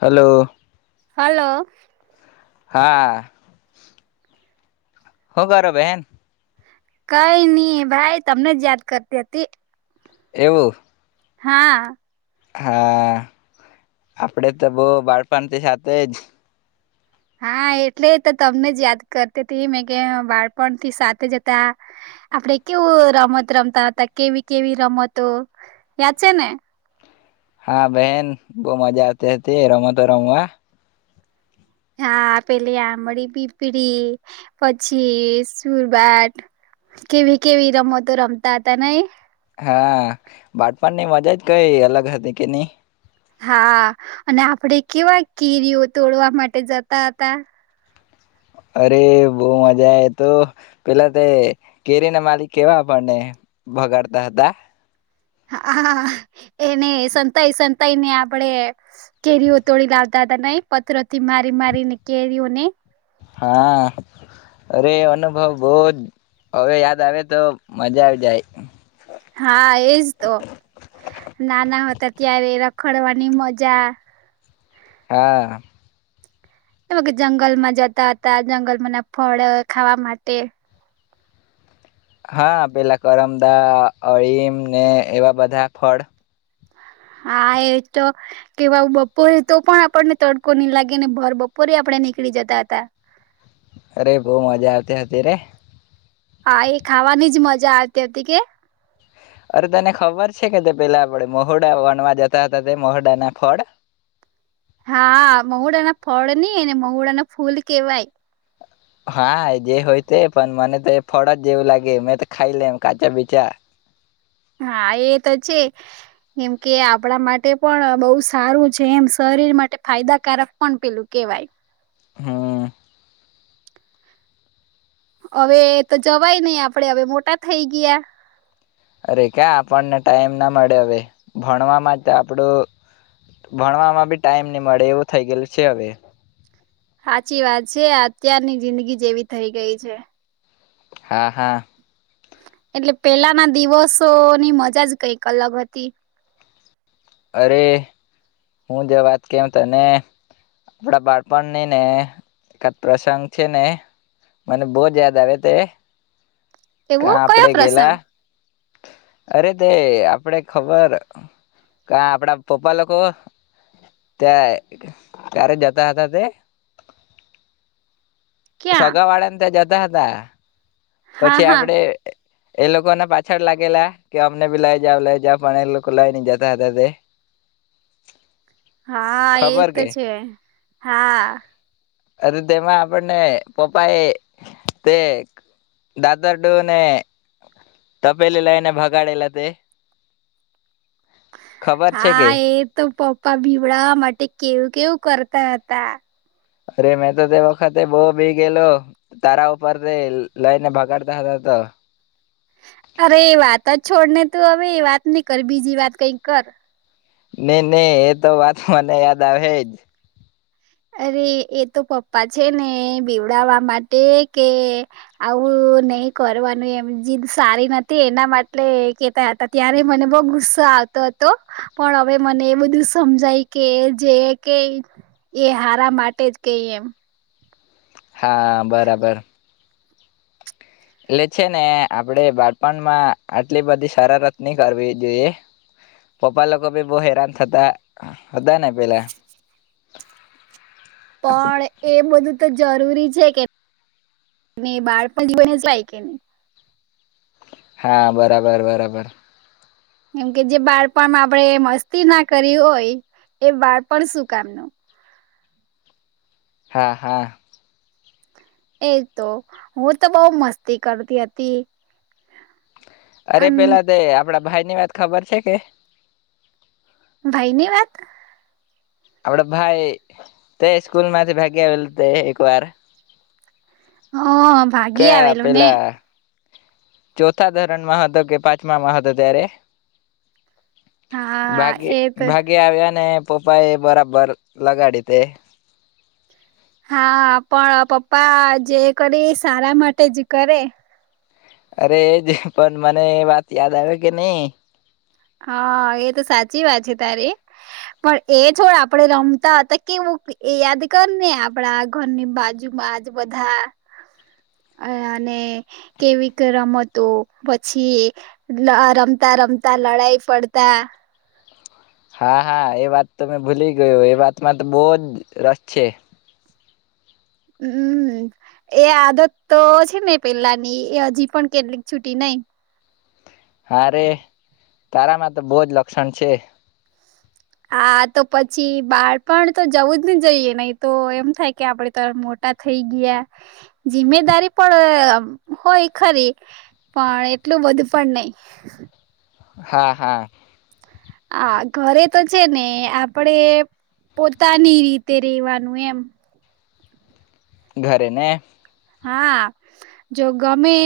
Hello! Hello! હા! હું કરો બેન? કાઈ ની ભાઈ. તમને જ યાદ કરતી હતી. એવું. હા! હા, આપડે તો બહુ બાળપણથી સાથે જ હા, એટલે તો તમને જ યાદ કરતી તી. મેં કે બાળપણથી સાથે હતા, આપડે કેવું રમત રમતા હતા, કેવી કેવી રમતો, યાદ છે ને? હા, બહેન બહુ મજા આવતી હતી, રમતો રમવા. હા, પેલી આમળી-પીપળી પછી સુરબાટ. કેવી-કેવી રમતો રમતા હતા નઈ? હા, બાળપણ ની મજા જ કઈ અલગ હતી કે ની? હા, અને આપડે કેવા કેરીઓ તોડવા માટે જતા હતા. અરે! બહુ મજા એ તો. પેલા તે કેરી ના માલિક કેવા આપણને ભગાડતા હતા. હા, એને સંતાઈ-સંતાઈ ને આપડે કેરીઓ તોડી લાવતા હતા નઈ, પથરોથી મારી મારીને કેરીઓને હા, અરે એ અનુભવ બહુ જ, હવે યાદ આવે તો મજા આવી જાય. હા, એજ તો, નાના હતા ત્યારે રખડવાની મજા હા! એમાં કે જંગલમાં જતા હતા, જંગલમાં ના ફળ ખાવા માટે. હા, પેલા કરમદા, અળીમ ને એવા બધા ફળ. હા, એ તો કેવા બપોરે તો પણ આપણને તડકો નહી લાગે ને ભર બપોરે આપણેે નીકળી જતા હતા. અરે! બહુ મજા આવતી હતી રે. હા, એ ખાવાની જ મજા આવતી હતી કે. અરે! તને ખબર છે કે, તે પેલા આપણે મહોડા વાનવા જતા હતા, તે મહોડા ના ફળ? હા, મહુડાના ફળ ની, એને મહુડા ના ફૂલ કેવાય. હા, ઈ જે હોય તે, પણ મને તો એ ફળ જ એવું લાગે. મેં તો ખાઈ લેમ કાચા-પીચા. હા, એ તો છે. કેમ કે, આપણા માટે પણ બહુ સારું છે એમ, શરીર માટે ફાયદાકારક પણ પેલું કેવાય. હમ્મ. હવે તો જવાય નઈ, આપડે હવે મોટા થઈ ગયા. અરે! ક્યા આપણને ટાઈમ ના મળે હવે. ભણવામાં તો આપડું ભણવામાં બી ટાઈમ નહી મળે. એવું થઈ ગયેલું છે હવે. સાચી વાત છે. આત્યારની જિંદગી જ એવી થઈ ગઈ છે. હા, હા. એટલે પેલાના દિવસોની મજા જ કંઈક અલગ હતી. અરે! હું જેવ વાત કેઉં તને આપણા બાળપણની ને એકાદ પ્રસંગ છે ને, મને બહુ જ યાદ આવે તે. કા કેવું, કયો આપડે પ્રસંગ? ગેલા અરે તે આપડે ખબર કા આપડા પપ્પા લોકો ત્યાં ક્યારે જતા હતા તે. ક્યાં સગા વાળાને તે જાત તા હતા. હા પછી હા આપડે એ લોકોને પાછળ લાગેલા કે અમને બી લઈ જાઓ, લઈ જાવ પણ એ લોકો લઈ નઈ જતા હતા તે હા એ ખબર તો કે છે હા. અરે તેમાં આપણને પપ્પા એ તે દાદર ડો ને તપેલી લઈને ભગાડેલા તે ખબર છે હા કે એ તો પપ પા બિવડાવા માટે કેવ-કેવું કરતા હતા. અરે મેં તો તે વખતે બોહ બી ગયેલો. તારા ઉપર રે લઈને ભગાડતા હતા તો. અરે એ વાત જ છોડને તું હવે એ વાત નહી કર બીજી વાત કઈક કર. નહી નહી એ તો વાત મને યાદ આવેજ. અરે એ તો પપ્પા છે ને બિવડાવવા માટે કે આવું નહી કરવાનું એમ જીદ સારી નથી એના માટલે કેતા હતા. ત્યારે મને બહઉ ગુસ્સો આવતો હતો, પણ હવે મને એ બધું સમજાય કે જે કે એ હારા માટે જ કઈ એમ હા બરાબર. એટલે છે ને આપડે બાળપણમાં આટલી બધી સરારત ની કરવી જોઈએ. પપ્પા લોકો ભી બહુ હેરાન થતા હતા ને પેલા પણ એ બધું તો જરૂરી છે કે [inaudible] હા, બરાબર બરાબર. કેમ કે જે બાળપણ આપડે મસ્તી ના કરી હોય એ બાળપણ શું કામનું? હા હા. એ તો હું તો બહુ મસ્તી કરતી હતી. અરે આમ પેલા તે આપ આપડા ભાઈ ની વાત ખબર છે કે? ભાઈની વાત? આપડે ભાઈ તે સ્કૂલ માંથી ભાગી આવેલ તે એક વાર. હા ભાગી કયા આવેલું ને. પેલા ચોથા ધરણમાં હતો કે પાંચમામાં હતો ત્યારે હા ભાગી એ તો ભાગે આવ્યા અને પપ્પાએ બરાબર લગાડી તે. હા, પણ પપ્પા જે કરી સારા માટે જ કરે. અરે એજ પણ મને એ વાત યાદ આવે કે નહી. હા, એ તો સાચી વાત છે તારી. પણ એ છોડ આપડે રમતા હતા કેવું એ યાદ કર ને આપડા ઘરની બાજુમાંજ બધા અહ અને કેવી રમતો પછી રમતા રમતા લડાઈ ફડતા. હા હા એ વાત તો મેં ભૂલી ગયો એ વાતમાં તો બહુજ રસ છે. હમ્મ એ આદત તો છે ને પેલાની એ હજી પણ કેટલીક છુટી નઈ. હારે. તારામાં તો બોહજ લક્ષણ છે. હા તો પછી બાળપણ તો જવું જ નને જઈએ નહી તો એમ થાય કે આપડે તો મોટા થઈ ગયા જિમ્મેદારી પણ અહ હોય ખરી પણ એટલું બધું પણ નઈ. હા હા. હા, ઘરે તો છે ને આપડે પોતાની રીતે રેવાનું એમ. ઘરે ને? હા. જો ગમે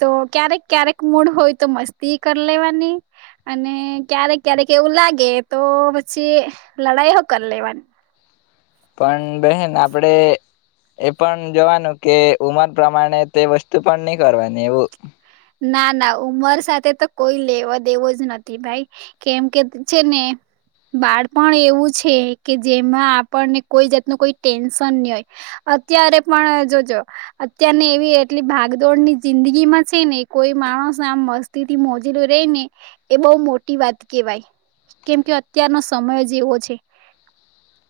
તો ક્યારેક ક્યારેક મૂળ હોય તો મસ્તી કર લેવાની અને ક્યારેક ક્યારેક એવું લાગે તો પછી લડાઈઓ કર લેવાન પણ બેહેન આપડે એ પણ જોવાનું કે ઉમર પ્રમાણે તે વસ્તુ પણ નહી કરવાની એવું. ના ના ઉમર સાથે તો કોઈ લેવા દેવો જ નથી ભાઈ. કેમ કે છે ને બાળપણ એવું છે કે જેમાં આપણને કોઈ જાતનું કોઈ ટેન્શન નહી હોય. અત્યારે પણ જોજો અત્યારને એવી એટલી ભાગદોડની જિંદગીમાં છે ને કોઈ માણસ આમ મસ્તી થી મોજેલો રે ને એ બહુ મોટી વાત કેહેવાય. કેમ કે અત્યારનો સમય જેવો છે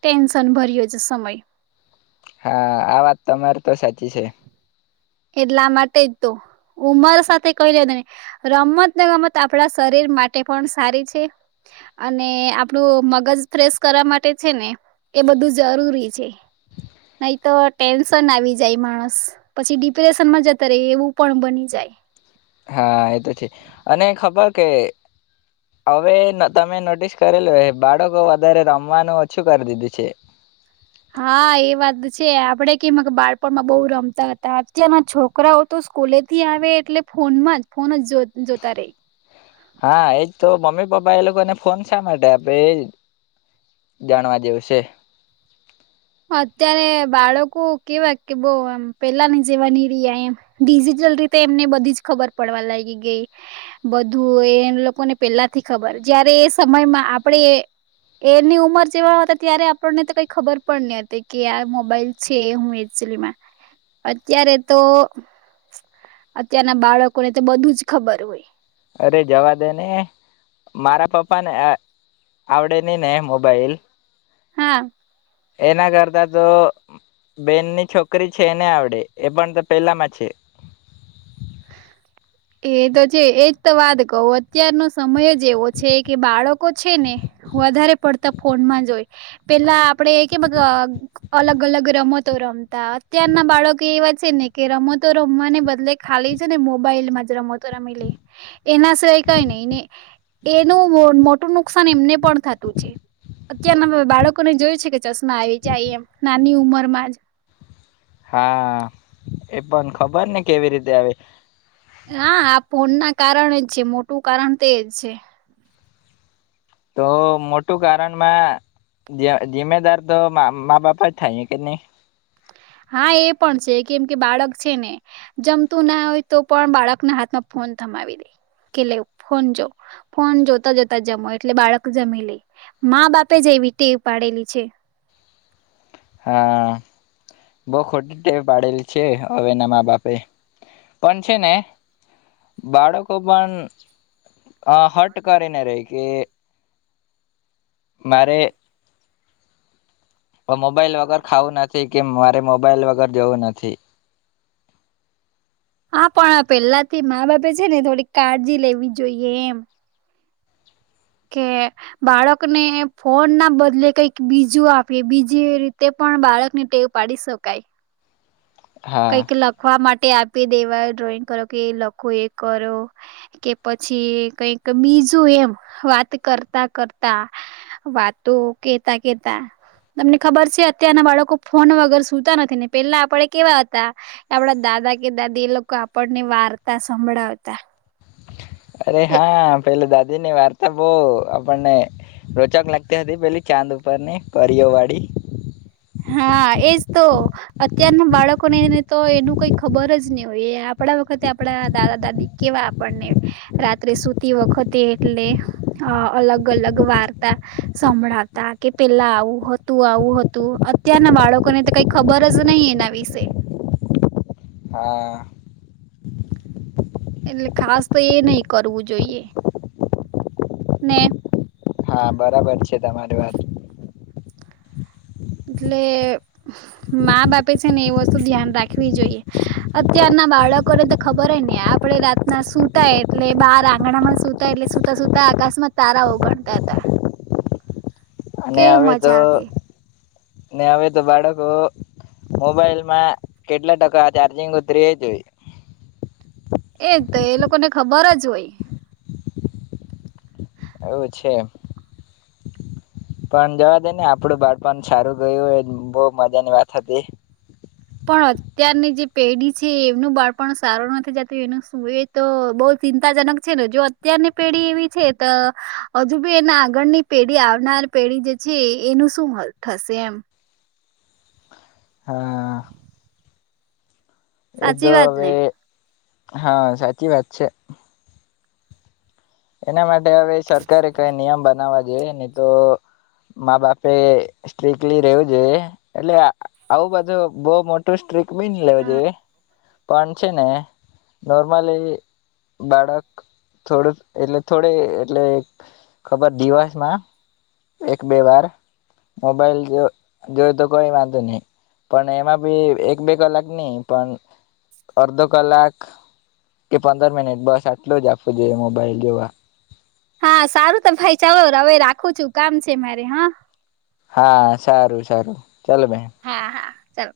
ટેન્શન ભર્યો છે સમય. હા, આ વાત તમાર તો સાચી છે. લા માટે જ તો. ઉમર સાથે કહી લેને નહીં. રમત ને ગમત આપણા શરીર માટે પણ સારી છે અને આપણું મગજ ફ્રેશ કરવા માટે છે ને એ બધું જરૂરી છે. નહી તો ટેન્શન આવી જાય માણસ પછી ડિપ્રેશન માં જતા રહે એવું પણ બની જાય. હા એતો છે. અને ખબર કે હવે તમે નોટિસ કરેલો બાળકો વધારે રમવાનું ઓછું કરી દીધું છે. હા એ વાત છે. આપડે કે બાળપણમાં બહુ રમતા હતા અત્યારના છોકરાઓ તો સ્કૂલેથી આવે એટલે ફોનમાં જ ફોન જ જોતા રહી. હા એજ તો મમ્મી પપ્પા એ લોકોને ફોન શા માટે આપે એ જાણવા દવુંશે. અત્યારે બાળકો કેવાય કે બો હમ પેલાની જેવા ની રેહા એમ ડિજિટલ રીતે એમને બધી જ ખબર પડવા લાગી ગઈ બધું એ લોકોને પેલા થી ખબર જયારે એ સમયમાં આપડે એની ઉંમર જેવાતા ત્યારે આપણને કઈ ખબર. પણ હતી કે આ મોબાઈલ છે હું એચલીમાં અત્યારે તો. [unintelligible] અત્યારના બાળકોને તો બધું જ ખબર હોય. અરે જવા દે ને. મારા પપ્પા ને અ આવડે નઈ ને એ મોબાઈલ. હા. એના કરતા તો બેનની છોકરી છે. એને આવડે એ પણ તો પેલામાં છે. એ તો છે એજ તો વાત કહું અત્યારનો સમય જ એવો છે કે બાળકો છે ને વધારે પડતા ફોન માં જ હોય પેલા આપડે એ કે મત અલગ અલગ રમતો રમતા અત્યારના બાળકો એવા છે ને કે રમતો રમવાને બદલે ખાલી છે ને મોબાઈલ માં. રમતો રમી લે એના સિવાય ક ને એનું મોટું નુકસાન એમને પણ થતું છે અત્યારના બાળકોને જોયું છે કે ચશ્મા આવી જાય એમ નાની ઉમરમાં જ. હા એ પણ ખબર ને કેવી રીતે આવે. હા આ ફોન ના કારણ જ છે મોટું કારણ તેજ છે. તો મોટું કારણમાં જિમ્મેદાર તો મા બાપા જ થાય કે નહી. હા એ પણ છે કેમ કે બાળક છે ને જમતું ના હોય તો પણ બાળકના હાથમાં ફોન થમાવી દે કે લે ફોન જો ફોન જોતા જોતા જમો એટલે બાળક જમી લે મા બાપે જેવી તેવ પાડેલી છે. હા બો ખોટ્ટે પાડેલી છે. હવે એના મા બાપે પણ છે ને બાળકો પણ. અ હટ કરેને રહી કે. મારે. વ મોબાઈલ વગર ખાવું નથી કે મારે મોબાઈલ વગર જવું નથી. હા પણ પેહલાથી મા બાપે છે ને થોડીક કાળજી લેવી જોઈએ એમ. કે બાળકને ફોન ના બદલે કઈક બીજું આપી બીજી રીતે પણ બાળક ને ટેવ પાડી શકાય. હા કંઈક લખવા માટે. તે આપી દેવા ડ્રોઈંગ કરો કે એ લખો એ કરો કે પછી કઈક બીજું એમ વાત કરતા કરતા વાતો કેતા કેતા તમને ખબર છે અત્યારના બાળકો ફોન વગર સુૂતા નથી ને પેલા આપડે કેવા. આપડા દાદા કે દાદી એ લોકો આપણની વાર્તા સંભળાવતા અરે એ હા પેલા દાદી ની વાર્તા બો આપણને રોચક લાગતી હતી પેલી ચાંદ ઉપરની પરરીઓ વાળી. હા એજ તો અત્યારના બાળકોનેને તો એનું કઈ ખબર જ નહી હોય આપણા વખતે આપડા દાદા દાદી કેવા આપણને રાત્રે સુતી વખતે એટલે અલગ અલગ વાર્તા સંભળાવતા કે પેલા આવું હતું આવું હતું. અત્યારના બાળકોને તો કઈ ખબર જ નહી એના વિશેય હા. એટલે ખાસ તો એ નહિ કરવું જોઈએ. ને. હા બરાબર છે તમારી વાત. એટલે મા બાપે છે ને એ વસ્તુ ધ્યાન રાખવી જોઈએ અત્યારના બાળકોને તો ખબર હો ને આપણેે રાતના સુતાય એટલે બહાર આંગણામાં સુતાય એટલે સુતા સુતા આકાશમાં તારા ઓ ગણતા હતા. અને કેવી હવે તો મજા આવતી ને હવે તો બાળકો મોબાઈલમાં કેટલા ટકા ચાર્જિંગ ઉતરી એજ જોઈ. એજ તો એ લોકોને ખબર જ હોય. એવું છે. પણ જવા દેને આપડું બાળપણ સારું ગયું એજ બોહ મજા ની વાત હતી. પણ અત્યારની જે પેઢી છે એમનું બાળપણ સારું નથી જતું એનું શું એ તો બહ ચિંતાજનક છે ને જો અત્યારની પેઢી એવી છે તો હજુ બી એના આગળની પેઢી આવનાર પેઢી જે છે એનું શું થશે એમ. હા.. એ સાચી તો વાત ને. હવે હા સાચી વાત છે. એના મા હવે સરકારે કઈ નિયમ બનાવવા જઈને તો મા બાપે સ્ટ્રીકલી રેવું જોઈએ એટલે આવું બધું બહુ મોટું સ્ટ્રીક બી ની રેવું હા જોઈએ, પણ છે ને નોર્મલી બાળક થોડું એટલે થોડે એટલે ખબર દીવસ માં એક બે વાર મોબાઈલ જો જોય તો કોઈ વાંધો ની પણ એમાં બી એક બે કલાક ની, પણ અડધો કલાક કે પંદર મિનિટ બસ આટલું જ આપવું જોઈએ મોબાઈલ જોવા. હા સારું તો ભાઈ ચાલો હવે રાખું છું કામ છે મારે હા. હા, સારું સારું. ચાલો ભાઈ. હા હા ચાલો.